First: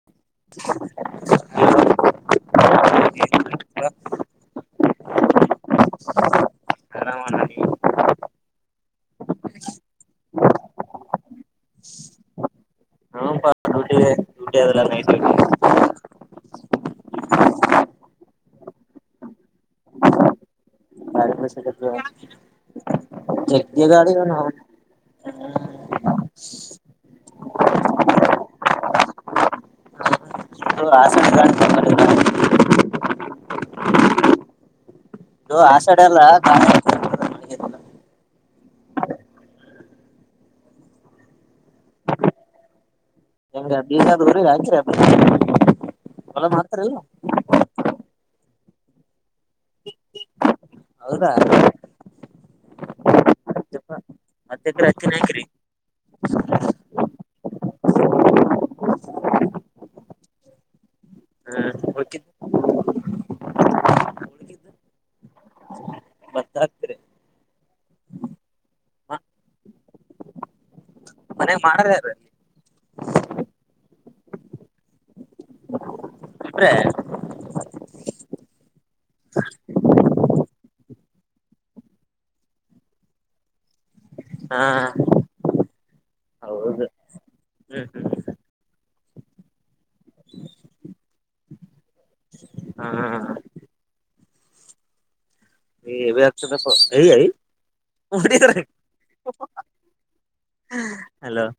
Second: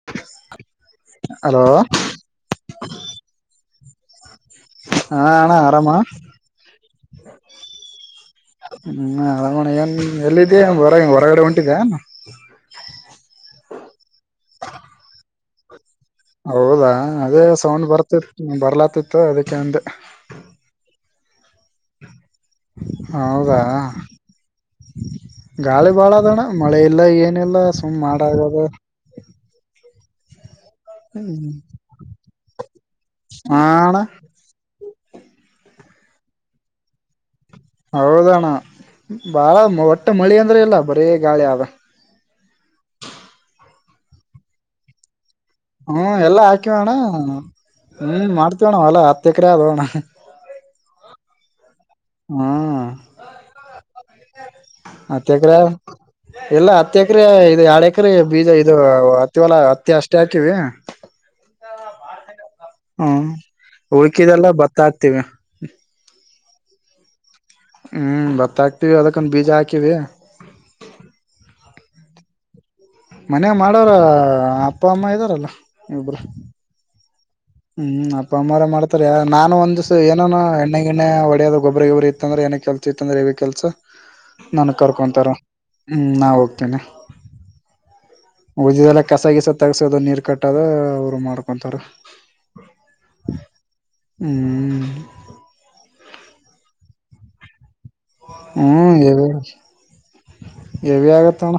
[inaudible] Hello ಹಾ ಅಣ್ಣಾ ಆರಾಮಾ? ಹ್ಮ್ ಆರಾಮ್ ಏನ್ ಎಲ್ಲಿದ್ದ ಹೊರ ಹೊರಗಡೆ ಹೊಂಟಿದ ್ [unintelligible] [unintelligible] ಹೌದಾ ಅದೇ ಸೌಂಡ್ ಬರ್ತಿತ್ತು ಬರ್ಲಾತಿತ್ತು ಅದಕ್ಕೆ ಅಂದ [unintelligible] ಹೌದಾ ಜಗ್ಗಿ ಗಾಡಿ ಇವ ಗಾಳಿ ಬಾಳದಣ್ಣ ಮಳೆ ಇಲ್ಲ ಏನಿಲ್ಲ ಸುಮ್ಮ್ ಮಾಡಾಗದ ಆಸ [unintelligible] ಹಾಣ ಇದು ಆಷಾಡ ಅಲ್ಲ [unintelligible] ಹೌದಣ್ಣ ಬಾಳ ಒಟ್ಟೆ ಮಳಿ ಅಂದ್ರೆ ಇಲ್ಲ ಬರೀ ಗಾಳಿ ಅವ ಅ ನಸ [unintelligible] ಹ್ಮ ಎಲ್ಲಾ ಹಾಕಿವೋಣ್ಣ ಹ್ಮ ಮಾಡ್ತವಣ್ಣ ಹೊಲ್ಲ ಹತ್ತೆಕರೆ ಆದವಣ್ಣ ಹೌದಾ ಹ್ಮ್ ಹತ್ತ ಎಕರೆ ಹತ್ತಿನ ಹತ್ತು ಹಾಕಿರಿ ಎಕರೆ ಎಲ್ಲಾ ಹತ್ತ ಎಕರೆ ಇದು ಯಏಳ ಎಕರೆ ಬೀಜ ಇದು ಹತ್ತಿವಲ್ಲ ಹತ್ತಿ ಅಷ್ಟೇ ಹಾಕಿವಿ ಹ್ಮ ಉಳ್ಕಿದ್ದು ಹ್ಮ ಹಯ್ಕಿದೆಲ್ಲ ಉಳ್ಕಿದ್ದು ಬತ್ತಾಗಕ್ತೇವಿ ಭತ್ತ ಹ್ಮ್ ಭತ್ತ ಹಾಕ್ತಿವಿ ಅದಕ್ಕೊಂದು ಬೀಜ ಹಾಕಿವಿ ಮನ್ಯಾಗ ಮಾಡದ್ರ ಮನ ಮಾಡೋರ ಅಪ್ಪ ಅಮ್ಮ ಇದಾರಲ್ಲ ಇಬ್ರು ಇಬ್ರೆ ಹ್ಮ್ ಅಪ್ಪ ಅಮ್ಮರ ಮಾಡತಾರೆ ನಾನು ಒಂದ್ ಏನ ಎಣ್ಣೆ ಗಿನ್ನೇ ಹೊಡೆಯೋದ ಗೊಬ್ಬರಿ ಗೊಬ್ಬರಿ ಇತ್ತಂದ್ರೆ ಏನ ಕೆಲ್ ತಂದ್ರೆ ಇವ ಕೆಲ್ಸ ಹಾ ನನ್ ಕರ್ಕೊಂತಾರ ಹ್ಮ್ ನಾ ಹೋಗ್ತೇನೆ ಹೌದು ಹ್ಮ್ ಹ್ಮ್ ಉಜಲ್ಲ ಕಸ ಗಸ ತಗಸೋದ ನೀರ್ ಕಟ್ಟದ ಅವ್ರು ಮಾಡ್ಕೊಂತಾರ ಹಾ ಹಾ ಹಾ ಹ್ಮ್ ಹೆವಿ ಆಗ್ತಡಪ್ಪ ಹ್ಮ್ ಎವಿ ಎವಿ ಆಗತ್ತ ಹಲೋ ಅಣ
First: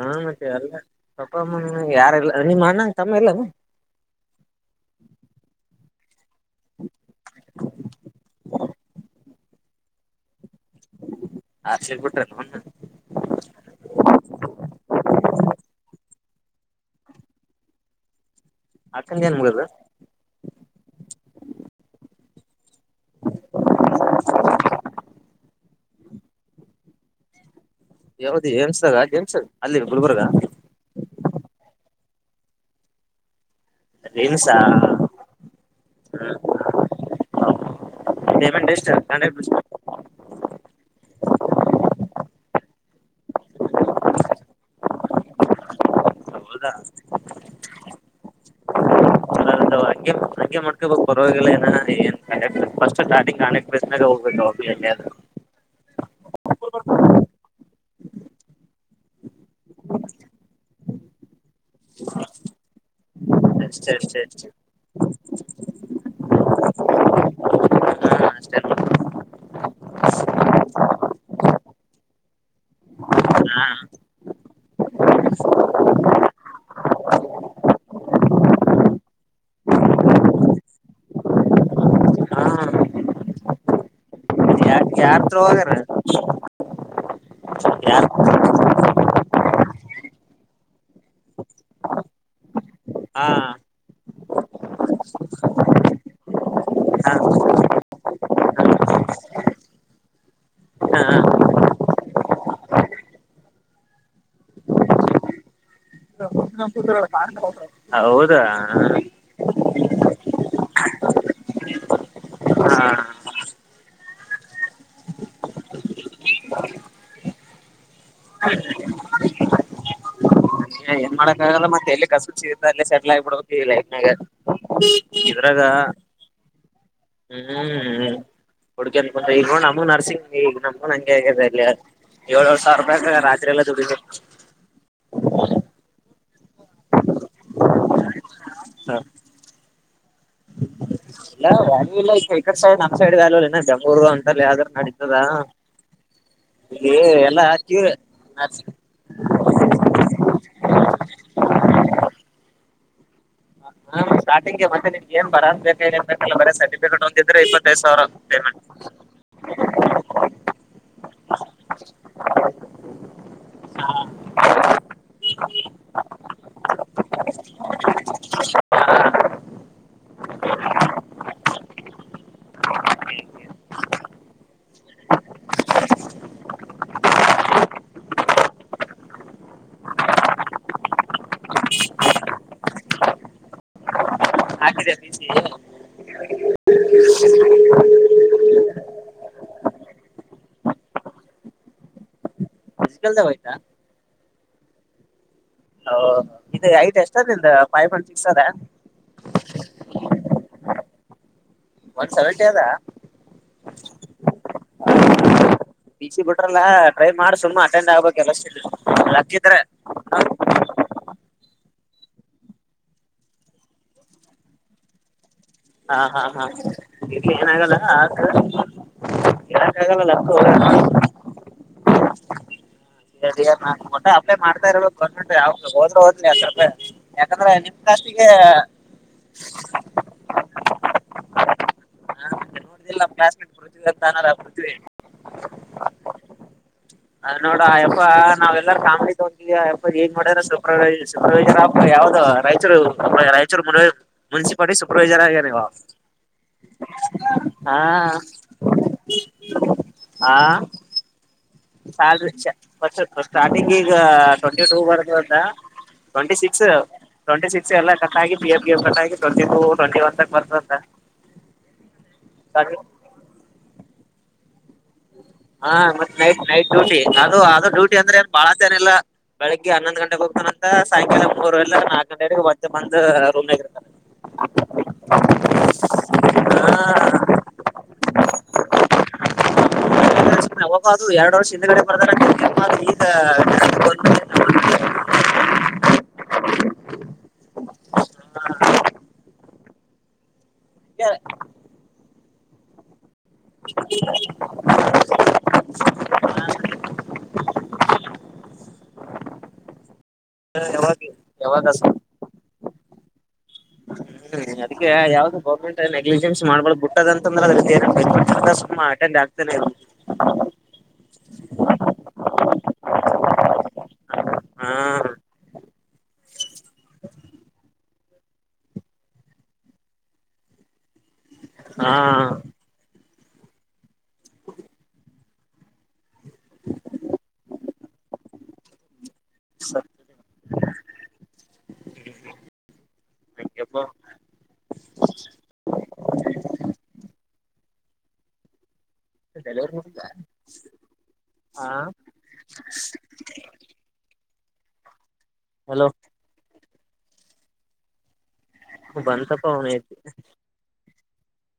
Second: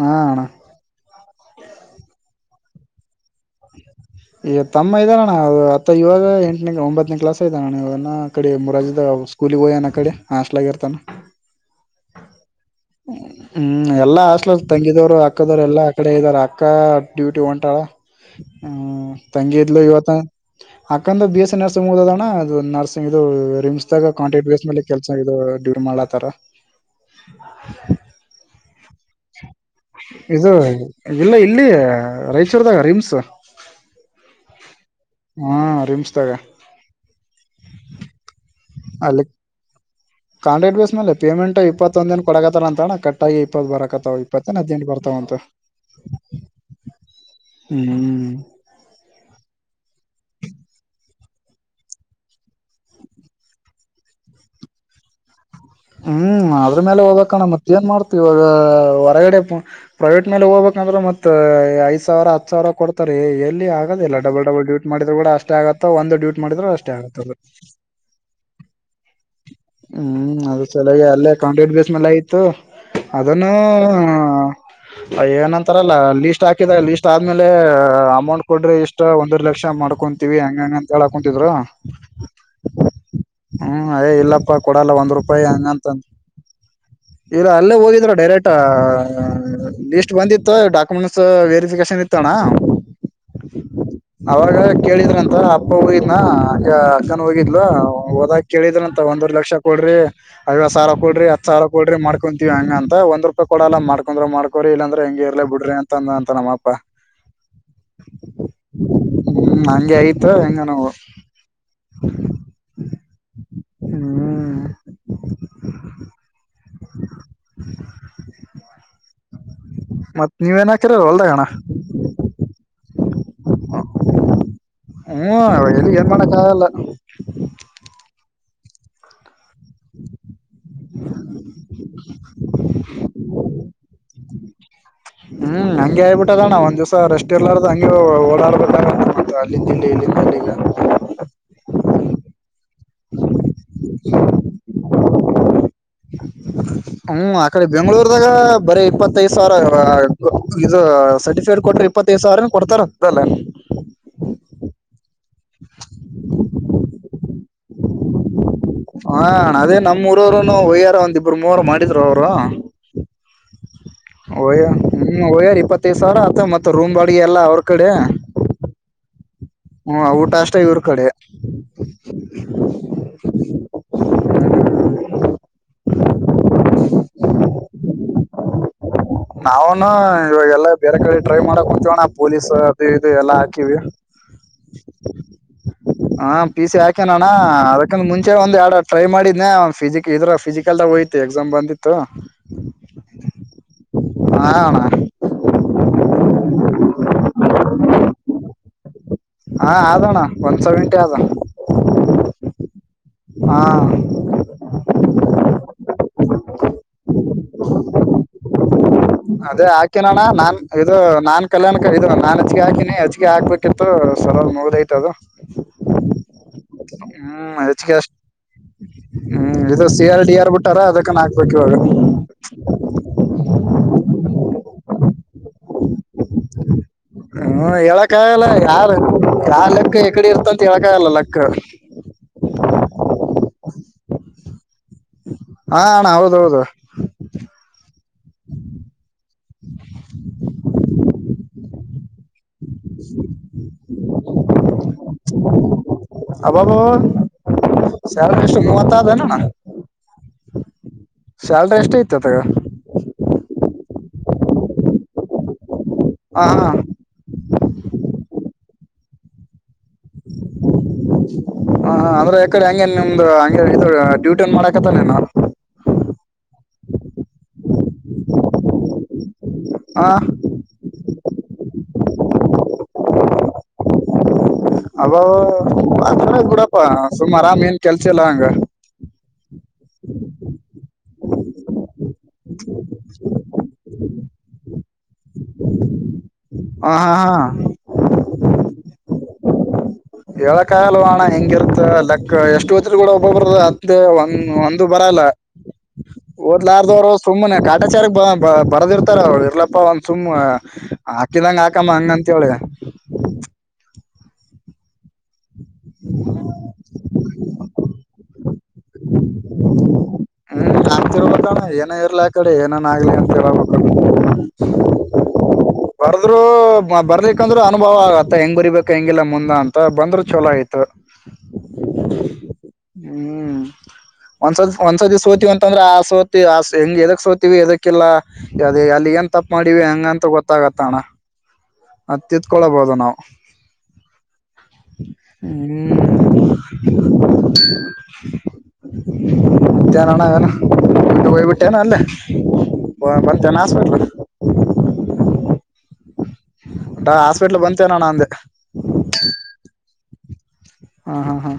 ಹಾ ಅಣ್ಣ ಅಪ್ಪ ಅಮ್ಮ ಯಾರಲ್ಲ ನಿಮ್ಮ ಅಣ್ಣಂಗ ತಮ್ಮ ಇಲ್ಲಾನ ಈಗ ತಮ್ಮ ಇದ್ದ ಅಣ್ಣ ಅದು ಅತ್ತ ಇವಾಗ ಎಂಟನೇ ಒಂಬತ್ತನೇ ಕ್ಲಾಸ್ ಇದಾನಣ್ಣನ್ನ ಕಡೆ ಮುರಾಜದಾಗ ಸ್ಕೂಲಿಗೆ ಹೋಗನ ಆಕಡೆ ಹಾಸ್ಟ್ಲೆಗ್ಗಿರ್ತಾನೆ ಆಚೇ ಬಿಟ್ಟಲ್ಲ ಹ್ಮ ಹ್ಮ್ ಎಲ್ಲಾ ಅಸ್ಲ ತಂಗಿದವ್ರು ಅಕ್ಕದವ್ರು ಎಲ್ಲಾ ಕಡೆ ಇದ್ದಾರ ಅಕ್ಕ ಡ್ಯೂಟಿ ಹೊಂಟಾಳ ಹ್ಮ ಅಕ್ಕಂದ ಏನ್ ಮುಗದು ತಂಗಿದ್ಲು ಇವತ್ತ ಅಕಂದ್ರ ಬಿ ಎಸ್ ಸಿ ನರ್ಸಿಂಗ್ ಓದಣ ಅದು ನರ್ಸಿಂಗ ಇದು ರಿಮ್ಸ್ಡಾಗ ಕಾಂಟಾಕ್ಟ್ ಬೇಸ್ ಮೇಲೆ ಕೆಲ್ಸ ಇದು ಡ್ಯೂರ್ ಮಾಡಾತಾರ ಯಾವದ [unintelligible] ಗ ಇದು ಇಲ್ಲ ಇಲ್ಲಿ ರಾಯಿಚೂರ್ದಾಗ ರಿಮ್ಸ್ ರೀಮ್ಸ್ ಹ ಹಾ ರಿಮ್ಸ್ ಪೇಮೆಂಟ್ ಎಷ್ಟ ಹಂಡ್ರೆಡ್ ಪರ್ಸೆಂಟ್ ಕಾಂಟಾಕ್ಟ್ ಬೇಸ್ ಮೇಲೆ ಪೇಮೆಂಟ್ ಇಪ್ಪತ್ತೊಂದ ದಿನ ಕೊಡಗತಾರ ಅಂತಣ ಕಟ್ಟಾಗಿ ಇಪ್ಪತ್ತು ಬರಕತ್ತವ ಇಪ್ಪತ್ತಿನ ಹದಿನಂಟು ಬರ್ತಾವ ಅಂತ ಹೌದಾ ಹ್ಮ್ ಅನಂತವಾಗಿ [unintelligible] ಹಾಗಂಗೆ ಮಾಡ್ಕೋಬೇಕು ಪರವಾಗಿಲ್ಲ ಏನ ಏನ್ ಕ ಫಸ್ಟ್ ಸ್ಟಾರ್ಟಿಂಗ್ ಕಾಣಕ್ಟ್ರಿಸಸ್ನಾಗ ಹೋಗ್ಬೇಕು ಹ್ಮ್ ಅದ್ರ ಮೇಲೆ ಹೋಗಬೇಕಣ್ಣ ಮತ್ತ ಏನ್ ಮಾಡ್ತೀವಾಗ ಹೊರಗಡೆ ಪ್ರೈವೇಟ್ ಮೇಲೆ ಹೋಗ್ಬೇಕಂದ್ರೆ ಮತ್ ಐದ್ ಸಾವಿರ ಹತ್ ಸಾವಿರ ಕೊಡ್ತಾರ ಇಲ್ಲ ಅಷ್ಟೇ ಆಗೋದಿಲ್ಲ ಅಷ್ಟೇ ಡಬಲ್ ಅಷ್ಟೇ ಡಬಲ್ ಡ್ಯೂಟಿ ಮಾಡಿದ ಕೂಡ ಅಷ್ಟೇ ಆಗೋದ ಮ ಒಂದು ಡ್ಯೂಟಿ ಮಾಡಿದ್ರೆ ಅಷ್ಟೇ ಆಗತ್ತ ಅದು ಹಾ ಅಷ್ಟೇ ಹ್ಮ್ ಅ ಚಲಗೆ ಅಲ್ಲೇ ಕಾಂಟ್ರಿಕ್ಟ್ ಬೇಸ್ ಮೇಲೆ ಆಯತ್ತು ಅದನ್ನು ಹಾ ಏನಂತಾರಲ್ಲ ಲೀಸ್ಟ್ ಹಾಕಿದ ಲೀಸ್ಟ್ ಆದ್ಮೇಲೆ ಅಮೌಂಟ್ ಕೊಡ್ರಿ ಇಷ್ಟ ಅಷ್ಟ ಒಂದರ ಲಕ್ಷ ಮಾಡ್ಕೊಂತೀವಿ ಹೆಂಗ ಹೆಂಗ ಅಂತ ಹೇಳಾಕೊಂತಿದ್ರು ಹಾ ಹ್ಮ್ ಅಯೇ ಇಲ್ಲಪ್ಪಾ ಯಾ ಕೊಡಲ್ಲ ಒಂದ್ ರೂಪಾಯಿ ಹಂಗಂತಂದ [unintelligible] ಇಲ್ಲ ಅಲ್ಲೇ ಯಾರ್ ಹೋಗಿದ್ರ ಡೈರೆಕ್ಟ್ ಲಿಸ್ಟ್ ಬಂದಿತ್ತು ಡಾಕ್ಯುಮೆಂಟ್ಸ್ ವೆರಿಫಿಕೇಶನ್ ಇತ್ತಣ್ಣ ಹಾ ಅವಾಗ ಕೇಳಿದ್ರ ಅಂತ ಅಪ್ಪ ಹೋಗಿದ್ನಾ ಈ ಹಾ ಅಕ್ಕನ್ ಹೋಗಿದ್ಲು ಹೋದಾಕ ಕೇಳಿದ್ರಂತ ಒಂದವರೇ ಲಕ್ಷ ಕೊಡ್ರಿ ಐವತ್ತು ಸಾವಿರ ಕೊಡ್ರಿ ಹತ್ತು ಸಾವಿರ ಕೊಡ್ರಿ ಮಾಡ್ಕೊಂತೀವಿ ಹಂಗ ಅಂತ ಒಂದ್ ರೂಪಾಯ ಕೊಡಲ್ಲ ಮಾಡ್ಕೊಂಡ್ರೆ ಮಾಡ್ಕ ಕೊಡ್ರಿ ಇಲಂದ್ರ ಹಂಗೆ ಇರ್ಲಿ ಬಿಡ್ರಿ ಅಂತ ಅಂದ್ನ ಅನ್ನು ಹೌದಾ ಹ್ಮ್ ಹಂಗೆ ಆಯ್ತ ಹೆಂಗ ನೋವು ಹಾ ಹ್ಮ್ ಮತ್ ನೀವೇನ್ ಹಾಕಿರ ಏನ್ ಮಾಡಕ್ಕ ಹೊಲ್ದಾಗಣ ಆಗಲ್ಲ ಮತ್ತೆ ಎಲ್ಲಿ ಕಸು ಸಿ ಅಲ್ಲೇ ಸೆಟಲ್ ಆಗಿಬಿಡ್ಬಕ ಲೈಫನಾಗ ಹ್ಮ್ ಇದ್ರಾಗ ಎಲ್ಲಿ ಏನ್ ಮಾಡಕ್ಕಾಗಲ್ಲ ಹ್ಮ್ಂ ಹುಕ್ಯಂತ ಇಕೊಂಡು ನಮ ನರ್ಸಿಂಗ್ ಈಗ ನಮಗೂನ್ ಹಂಗೆ ಆಗ್ಯಿದೆ ಅಲ್ಲಿ ಏಳ್ ಏಳ್ ಸಾವಿರ ರೂಪಾಯಿಕ ರಾತ್ರಿ ಎಲ್ಲಾ ದುಡೀತಿವ ಹ್ಮ್ ಹಂಗಿ ಆಯಬಿಟ್ಟದಣ್ಣ ಒಂದ್ ದಿವ್ಸ ರೆಸ್ಟ್ ಇರ್ಲಾರ್ದ ಹಂಗಿ ಓಡಾಡ್ಬಿಟ್ಟಾಗ ಅಲ್ಲಿಂದ ಇಲ್ಲಿ ಇಲ್ಲಿಂದ ಅಲ್ಲಿಗ್ ಇಲ್ಲ ವ್ಯಾಲ್ಯೂ ಇಲ್ಲ ಈಕ ಸೈಡ್ ನಮ್ಮ್ ಸೈಡ್ ವ್ಯಾಲ್ಯೂ ಇ ಬೆಂಗಳೂರು ಒಂತರ ಆಧಾರಕಾರ್ಡ್ ನಡಿತದ ಹ್ಮ್ ಆ ಕಡೆ ಬೆಂಗಳೂರದಾಗ ಹ ಬರ ಇಪ್ಪತ್ತ ಇಪ್ಪತ್ತೈದು ಸಾವಿರ ಇದು ಸರ್ಟಿಫಿಕೇಟ್ ಕೊಟ್ರೆ ಇಪ್ಪತ್ತೈದು ಸಾವಿರ ಕೊಡ್ತಾರ ಅಲ್ಲ ಸ್ಟಾರ್ಟಂಗೆ ಮತ್ತೆಮ್ ಏ ಬರನ್ ಬೇಕ ಏನ್ ಬೇಕ ಬೇ ಸರ್ಟಿಫಿಕೇಟ್ ಒಂದಿದ್ರೆ ಇಪ್ಪತ್ತೈದು ಸಾವಿರ ಪೇಮಂಟ್ ಹ ಅದೇ ನಮ್ಮ್ಊರವರುನು ಹೋಗಯ್ಯಾರ ಒಂದಿಬ್ರು ಮೂವರು ಮಾಡಿದ್ರು ಅವ್ರು ಹೋಗ್ಯಾರ ನಿಮ್ಮ ಹೋಗ್ಯಾರ ಇಪ್ಪತ್ತೈದ್ ಸಾವಿರ ಅಂತ ಮತ್ತ ರೂಮ್ ಬಾಡಿಗೆ ಎಲ್ಲ ಅವ್ರ ಕಡೆ ಹ್ಮ್ ಊಟ ಅಷ್ಟೇ ಇವ್ರ ಕಡೆ ನಾವ್ನು ಇವಾಗೆಲ್ಲಾ ಬೇರೆ ಕಡೆ ಡ್ರೈ ಮಾಡಕ್ ಹಚ್ಚೋಣ ಪೊಲೀಸ್ ಅದು ಇದು ಎಲ್ಲಾ ಹಾಕಿವಿ ಹಾಕಿದೆ [unintelligible] ಹ ಪಿ ಸಿ ಹಾಕೆನಾನ್ಣ ಅದಕ ಮುಂಚೆ ಒಂದ್ ಎರಡು ಟ್ರೈ ಮಾಡಿದ್ನೆ ಒ ಫಿಜಿಕ್ ಇದ್ರ ಫಿಸಿಕಲ್ ದಾಗ ಹೋಯ್ತ ಎಕ್ಸಾಮ್ ಬಂದಿತ್ತು [unintelligible] ಹಾಣ್ಣಾ ಹೌ ಇದು ಐಟ್ ಎಷ್ಟ ಅದ ನಿಂದ್ ಫೈವ್ ಪಾಯಿಂಟ್ ಸಿಕ್ಸ್ ಅದ ಹಾ ಆಧ್ವನ್ನಾ ಒನ್ ಸೇವೆಂಟಿ ಅದ ಒನ್ ಸೆವೆಂಟಿ ಅದಾ ಹಾ ಪ ಸಿ ಬಿಟ್ರಲ್ಲಾ ಟ್ರೈ ಮಾಡಿ ಸುಮ್ಮ್ ಅಟೆಂಡ್ ಆಗ್ಬೇಕಕ್ ಎಲ್ಲಷ್ಟಿದ ಲಕ್ಕಿದ್ರ ಹಾಕನೋಣ್ಣ ನಾನ್ ಇದು ನಾನ್ ಕಲ್ಯಾಣಕ ಇದು ನಾನ್ ಅರ್ಜಿ ಹಾಕಿನಿ ಅರ್ಜಿ ಹಾಕ್ಬೇಕಿತ್ತು ಸಲಲ್ ಮುಗದೈಐತ ಅದು ಹಾ ಹಾ ಹಾ ಏನಾಗಲ್ಲ ಹ್ಮ ಆಕ ಇ ಹೇಳಕ್ ಆಗಲ್ಲ ಸಿ ಆರ್ ಡಿ ಲಕ್ಕು ಆರ್ ಬಿಟ್ಟಾರ ಅದಕ್ಕ [inaudible] ನ ಕೊಟ್ಟೆ ಅಪ್ಲೈ ಮಾಡ್ತಾರೋ ಗರ್ಮೆಂಟ್ ಯಾವ ಹೋದ್ ಯಾಕಂದ್ರೆ ನಿಮ್ ಕಾಷ್ಟಿಗೆ ಯಾರು [unintelligible] ಎ ಕಡೆ ಇರ್ತ ಅಂತ ಹೇಳಕ ಆಗಲ್ಲ ಲಕ್ [unintelligible] ಪೃತ್ವಿ ಹ ಅಣ್ಣ ಹೌದೌದು ಅದ್ ನೋಡ ಅಯಪ್ಪಾ ನಾವೆಲ್ಲಾರ ಕಾಮಂಗಲಿ ಹೋಗ್ ಅಪ್ಪ ಹೆೇ ಮಾಡ್ಯ ಸೂಪ್ರವೈ ಸೂಪ್ರವೈಜರ್ ಯಾವ್ದ ರಾಯಚೂರು ನ ರಾಯಚೂರು ಮು ಮುನ್ಸಿಪಾಟಿ ಸೂಪರ್ವೈಸರ್ ಆಗ ನೀವು ಅಬಬ ಸಲರಿ ನ ಮಾತಾನುಣ ಹಾ ಎಷ್ಟ ಐತಿ ಸಾಲ್ರ ಅತಗ ಚ ಸ್ಟಾರ್ಟಿಂಗ್ ಈಗ ಟ್ವೆಂಟಿ ಟೂ ಬರ್ತ್ ಅಂತ ಟ್ವೆಂಟಿ ಹ ಸಿಕ್ಸ್ ಹ ಟ್ವೆಂಟ ಸಿಕ್ಸ್ ಎಲ್ಲ ಕಟ್ಟಾಗಿ ಪ ಎಫ್ ಎ ಕಟ್ ಹಾಗಿ ಟ್ವೆಂಟಿ ಟು ಟ್ವೆಂಟಿ ಒನ್ ತಕ್ ಬರ್ತಂತ ಹಾಗೆ ಇಂದು ಅಂಗೆ ಡ್ಯೂಟಿನ್ ಮಾಡಕತ್ತಲ್ಲ ನೀನು ಹಾ ಮತ್ತೆ ನೈಟ್ ನೈಟ್ ಡ್ಯೂಟಿ ಅದು ಅದು ಡ್ಯೂಟಿ ಅಂದ್ರೆನ್ ಬಾಳ ನ ಇಲ್ಲ ಬೆಳಗ್ಗೆ ಹನ್ನೊಂದು ಹ ಗಂಟೆಗೆ ಹೋಗತಾನ ಸಾಯಂಕಾಲ ಮೂರಲ್ಲ ನಾಕ ಗಂಟೆ ಮತ್ತೆ ಬಂದ ರೂಮ್ಗ ಇರ್ತ್ತದೆ ಅಬ ಅದ ಕುಡಪ್ಪಾ ಸುಮ್ ಆರಾಮ ಏನ್ ಕೆಲ್ಸ ಇಲ್ಲಾ ಹಂಗ ಬ ಅದು ಎರಡು ವರ್ಷ ಹಿಂದಗಡೆ ಬರ್ದಾರ ಈಗ [inaudible] ಹ ಹಾ ಹಾ ಏಳ ಕಾಯಲ್ವಾಣ್ಣ ಹೆಂಗಿರತ್ತ ಲಕ್ ಎಷ್ಟು ಹೊತ್ ಕೂಡ ಒಬ್ಬ ಬರದ ಅ ಒಂದ ಒಂದು ಬರಲ್ಲ [inaudible] ಓದ್ಲಾರ್ದವರು ಸುಮ್ಮ್ನೆ ಕಾಟಾಚಾರ ಬ ಬ ಬರದಿರ್ತಾರ ಅವ್ಳ ಇರ್ಲಪ್ಪಾ ಒಂದ ಸುಮ್ಮ ಯಾವಾಗ ಹಾಕಿದಂಗ ಯಾವಾಗ ಹಾಕಮ್ಮ ಹಂಗ ಅಂತವಲ್ ಹ್ಮ್ ಅದಕ್ಕೆ ಯಾವ್ದ ಗರ್ಮೆಂಟ್ ನೆಗ್ಲಿಜೆನ್ಸ್ ಮಾಡಬಾರದು ಬಿಟ್ಟದ ಅಂತ ಅಟೆಂಡ್ ಆಗ್ತನ ಇರು ಹ್ಮ ಹಾಕ್ತಿರ್ಬೇಕಣ್ಣ ಏನ ಇರ್ಲಿ ಆ ಕಡೆ ಏನನ್ ಆಗಲಿ ಅಂತಬೇಕಣ ಹಾ ಬರ್ದ್ರು ಬರ್ಲಿಕ್ಕಂದ್ರರು ಅನುಭವ ಆಗತ್ತ ಹೆಂಗ್ ಬರಿಬೇಕು ಹೆಂಗಿಲ್ಲ ಮುಂದ ಅಂತ ಬಂದ್ರರು ಚಲೋ ಆಯ್ತು [inaudible] ಹ್ಮ್ ಒಂದಸ ಒಂದು ಸತಿ ಸೋತಿ ವಿ ಅಂಥ ಅತ್ತಂದ್ರ ಆ ಸೋತಿ ಆ ಹೆಂಗ್ ಎದಕ್ ಸೋತಿವಿ ಎದಕ್ಕಿಲ್ಲಾ ಅದೇ ಅಲ್ಲಿ ನ್ ತಪ್ಪ ಮಾಡಿವ ಹೆಂಗಂತ ಗೊತ್ತಾಗತ್ತ ಅಣ ಅದು ತಿದ್ಕೊಳ್ಳಬಹುದು ನಾವು ಹ್ಮ ಡೆಲಿವರಿ ಇರುತ್ತ ಹೋಗ್ಬಿತ್ತೇನು ಅಲ್ಲೆ ಮತ್ತೆ ಏನು ಹಾಸ್ಪಿಟಲ್ ಹಲೋ ಹ ಹಾಸ್ಪಿಟ್ಲ್ ಬಂತೇನ ನ ಅಂದೆ [unintelligible] ಹ್ಮ ಹ್ಮ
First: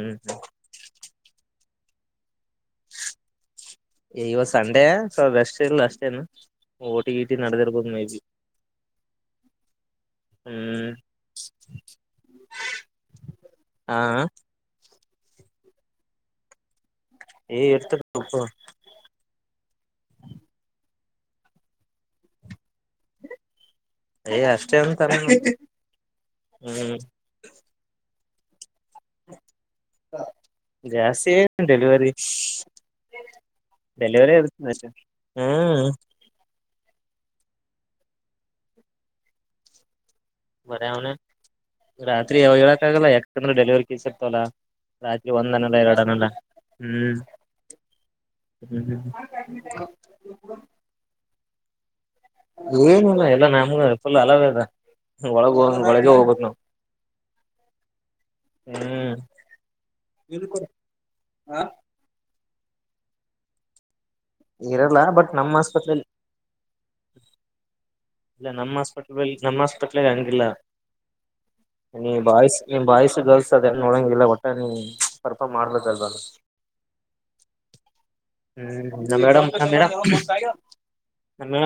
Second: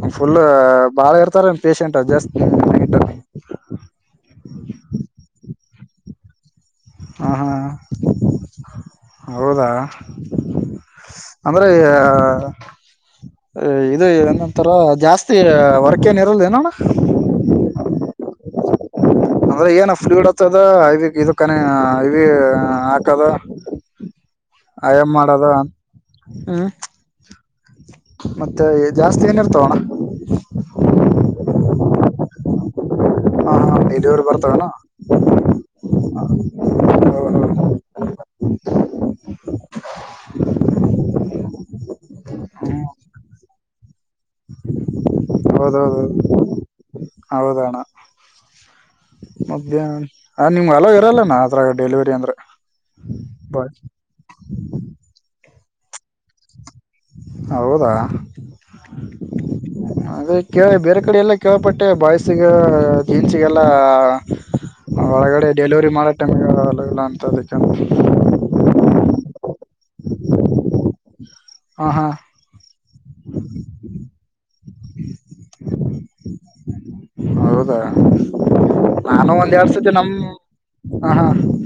ಹ್ಮ ಫುಲ್ಲು ಬಾಳ ಇರ್ತಾರೇನ್ ಪಷೆಂಟು ಅ ಜಾಸ್ತಿ ನೈಟಲ್ಲಿ. ಇವತ್ತು ಸಂಡೇ ಸೊ ರೆಸ್ಟ್ ಇಲ್ಲ ಅಷ್ಟೇನು ಓಟಿ ಹಾ ಇಟಿ ಹಾ ನಡೆದಿರ್ಬೋದು ಮೇ ಬಿ. ಹೌದಾ ಹ್ಮ್ ಅಂದ್ರೆ ಹಾ ಇದು ಏನಂತರ ಜಾಸ್ತಿ ವರ್ಕೇನ್ ಇರಲ್ದನೋಣ. ಏ ಇರ್ತ ಅಂದ್ರೆ ಏನ ಫ್ಲ್ಯೂಡ್ ಆತದ ಇದ ಕಣ ಇವಿ ಹಾಕದ ಏ ಅಷ್ಟೇ ಆ ಅಂತ ಏನ್ ಮಾಡದ ಹ್ಮ್. ಮತ್ತೆ ಜಾಸ್ತಿ ಏನಿರ್ತಾವಣ. ಜಾಸ್ತಿ ಏನ್ ಡೆಲಿವರಿ. ಹ ಹಾ ಡೆಲಿವರಿ ಬರ್ತಾವಣ ಇರುತ್ತ ಎನ್ ಹ್ಮ್. ಹೌ ಹೌ [unintelligible] ಬರ ಅವ್ನೆ ರಾತ್ರಿ ಯಾವಾಗ ಹೇಳಕ್ಕಾಗಲ್ಲ ಯಾಕೆಂದ್ರೆ ಡೆಲಿವರಿ ಕೇಸ್ ಇರ್ತವಲ್ಲ. ರಾತ್ರಿ ಒಂದನಲ್ಲ ಹೌದೌದು ಎರಡನ್ನಲ್ಲ ಹ್ಮ್. ಹ್ಮ್ ಮದ್ಯಾಹ ಆ ನಿಮ್ಗೆ ಅಲೊ ಇರಲ್ಲನಾ ಅದ್ರ ಡೆಲಿವರಿ ಅಂದ್ರೆ. ಏನಿಲ್ಲ ಎಲ್ಲಾ ಬಾಯ್ ನಾರ್ಮಲ್ ಫುಲ್ ಅಲೋವಿದೆ ಒಳಗ ಒಳಗ ಹೋಗದು ನಾವು. ಹೌದಾ? ಆದಕ್ಕೆ ಬೇರೆ ಕಡೆ ಎಲ್ಲೊ ಕೇಳ್ಪಟ್ಟೆ ಬಾಯ್ಸ್ ಗೆ ಜನ್ಸಿಗೆಲ್ಲ ಇರಲ್ಲ ಬಟ್ ಒಳಗಡೆ ನಮ್ಮ್ ಡೆಲಿವರಿ ಹಾಸ್ಪಿಟ್ಲಲ್ಲಿ ಮಾಡ್ [unintelligible] ಅಲೋ ಇಲ್ಲ ಅಂತದಕ್ಕೆ. ಇಲ್ಲ ನಮ್ಮ್ ಹಾಸ್ಪಿಟದಲ್ ನಮ್ಮ್ ಹಾಸ್ಪಿಟ್ಲ್ ಹಂಗಿಲ್ಲ ಹಾ ಹಾ ನೀ ಬಾಯ್ಸ್ ನೀ ಬಾಯ್ಸ್ ಗರ್ಲ್ಸ್ ಅದೇ ನೋಡಂಗಿಲ್ಲ ಒಟ್ನಲ್ಲಿ ಪರ್ಫಾಮ್ ಮಾಡ್ಬೇಕಲ್ವಾ. ಹೌದಾ? ಹ್ಮ್ ನ ನಾನು ಮೇಡಮ್ ಒಂದ್ ಎರಡ್ ಸತಿ ನಮ್ [unintelligible] ಹ ಹಾ ಹ್ಮ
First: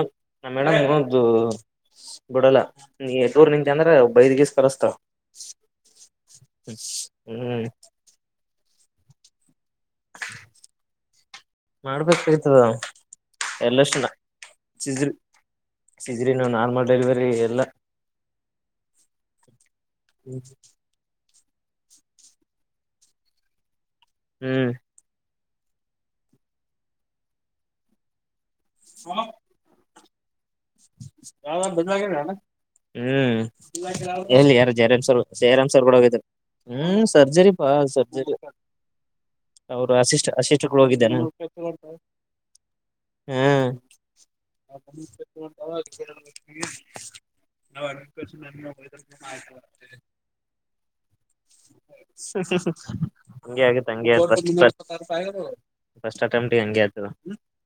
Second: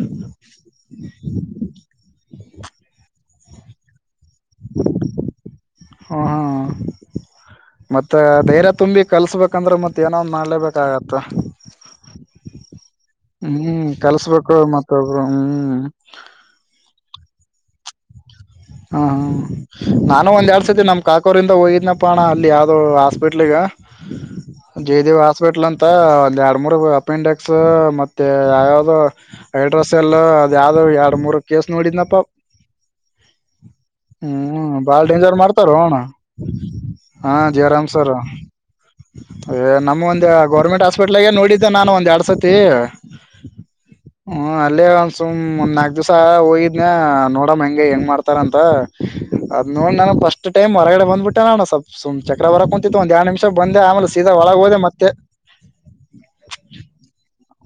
ನ ಮೇಡಮ್ ಇವಾಗ ದು ಬಿಡಲ್ಲ ದೂರ್ ನಿಂತೆ ಅಂದ್ರೆ ಬೈದಿಗೀದ್ ಕರಸ್ತಾರ್ ಹ್ಮ್ ಹ್ಮ್. ಮತ್ತ ಧೈರ್ಯ ತುಂಬಿ ಕಲ್ಸ್ಬೇಕಂದ್ರೆ ಮತ್ತ್ ಏನೋ ಒಂದ್ ಮಾಡ್ಲೇಬೇಕಾಗತ್ತ. ಮಾಡ್ಬೇಕಾಯ್ತದ ಹ್ಮ್ ಎಲ್ಲಷ್ಟು ಕಲ್ಸ್ಬೇಕು ಮತ್ತೊಬ್ರು ಹ್ಮ್. ಸಿಸ್ರಿನ್ನು ನಾರ್ಮಲ್ ಡೆಲಿವರಿ ಎಲ್ಲ. ಹಾ ಹ ನಾನು ಒಂದ್ ಎರಡ್ ಸತಿ ನಮ್ ಕಾಕೋರಿಂದ ಹೋಗಿದ್ನಪ್ಪ ಅಣ್ಣ ಅಲ್ಲಿ ಯಾವ್ದೋ ಹಾಸ್ಪಿಟ್ಲ್ಗೆ ಹ್ಮ್ ಜಯ್ದೇವ ಹಾಸ್ಪಿಟ್ಲ್ ಅಂತ ಎರಡು ಮೂರ್ ಅಪೆಂಡಿಕ್ಸ್ ಮತ್ತೆ ಯಾವ್ಯಾವ್ದೋ ಹೖಡ್ರಾಸೆಲ್ಲು ಅದ ಯಾವ್ದ್ ಎರ್ಡು ಮೂರು ಕೇಸ್ ನೋಡಿದ್ನಪ್ಪ. ಹ್ಮ್ ಎಲ್ಲಿ ಯಾರು ಹ್ಮ್ ಬಾಳ ಜರಾಮ್ಸಾರು ಡೇಂಜರ್ ಮಾಡ್ತಾರೋ ಜಯರಾಮ್ಸರ್ ಕೂಡ ಅಣ್ಣ ಹೋಗಾರೆ ಹ್ಮ್ ಹಾ ಸರ್ಜರಿ ಪಾ ಜಯರಾಮ್ ಸರ್ ಸರ್ಜರಿ. ಏ ಅವರು ಅಸಿಸ್ಟ್ ನಮೊಂದು ಅಸಿಸ್ಟ್ಗಳು ಗೌರ್ಮೆಂಟ್ ಹೋಗಿದ್ದೇನೆ ಹಾಸ್ಪಿಟ್ಲ್ಗೆ ನೋಡಿದ್ದೆ ನಾನು ಒಂದ್ ಎರಡ್ ಸತಿ. ಹ್ಮ್ ಹ್ಮ ಅಲ್ಲೇ ಒಂದ್ ಸುಮ್ ಒಂದ ನಾಕಕ್ ದಿವ್ಸ ಹೋಗಿದ್ನ ನೋಡಮ ಹೆಂಗೆ ಹೆಂಗ್ ಮಾಡ್ತ ರೆ ಅಂತ ಅದ್ ನೋಡ್ ನಾನ್ ಫಸ್ಟ್ ಟೈಮ್ ಹೊರಗಡೆ ಬಂದ್ಬಿಟ್ಟೆ ನೋಡ್ ಸ್ಪಲ್ಪ ಸುಮ್ ಚಕ್ರ ಬರಕ್ ಕುಂತಿತ್ತು ಒಂದ್ ಎರಡ್ ನಿಮಿಷ ಹಂಗೆ ಬಂದೆ ಆಗತ್ ಹಂಗ ಆಮೇಲೆ ಸೀದಾ ಒಳಗ್ ಹೋದೆ ಆತ ಮತ್ತೆ ಫಸ್ಟ್ ಅಟೆಂಟ್ಗ ಹಂಗೆ ಆತದ.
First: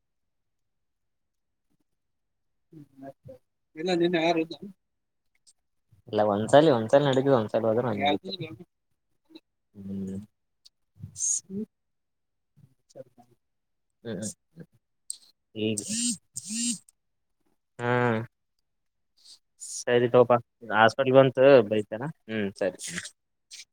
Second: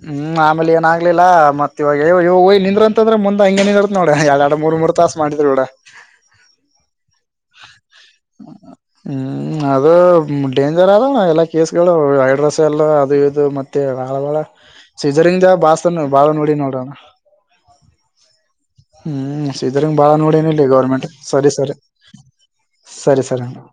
ಹ್ಮ್ ಆಮೇಲೆ ಏನಾಗ್ಲಿಲ್ಲಾ ಮತ್ತ ಇವಾಗ ನಿಂದ್ರ ಅಂತಂದ್ರೆ ಮುಂದ ಹಂಗ ನಿಂದರ್ತ್ ನೋಡ ಎರಡ್ ಎರಡು ಮೂರ್ ಮೂರ್ ತಾಸ ಮಾಡಿದ್ರ ನೋಡ ಇಲ್ಲ ಒಂದ್ಸಾಲ ಒಂದ್ಸಲ್ ನಡಿತದ ಒಂದ್ಸಲ ಹೋದ್ರ ಹ್ಮ್ ಅದು ಹ್ಮ್. ಡೇಂಜರ್ ಅದ ಎಲ್ಲಾ ಕೇಸ್ಗಳು ಹೖಡ್ರೊಸ್ ಮ ಎಲ್ಲ ಅದು ಇದು ಮತ್ತೆ ಬಾಳ ಹ್ಮ್ ಬಾಳ ಸೀಜರಿಂಗ ಈಗ ಬಾಸ್ ಬಾಳ ನಡಿ ನೋಡ್ರಣ ಹಾ ಹ್ಮ್ ಸಿಜರಿಂಗ ಬಾಳ ನೋಡನ ಇಲ್ಲಿ ಗೌರ್ಮೆಂಟ್ ಹಾಸ್ಪಿಟ್ಲ್ ಬಂತು ಸರಿ ಸರಿ ಬೈತಾನ ಹ್ಮ್ ಸರಿ ಸರಿ ಅಣ್ಣಾ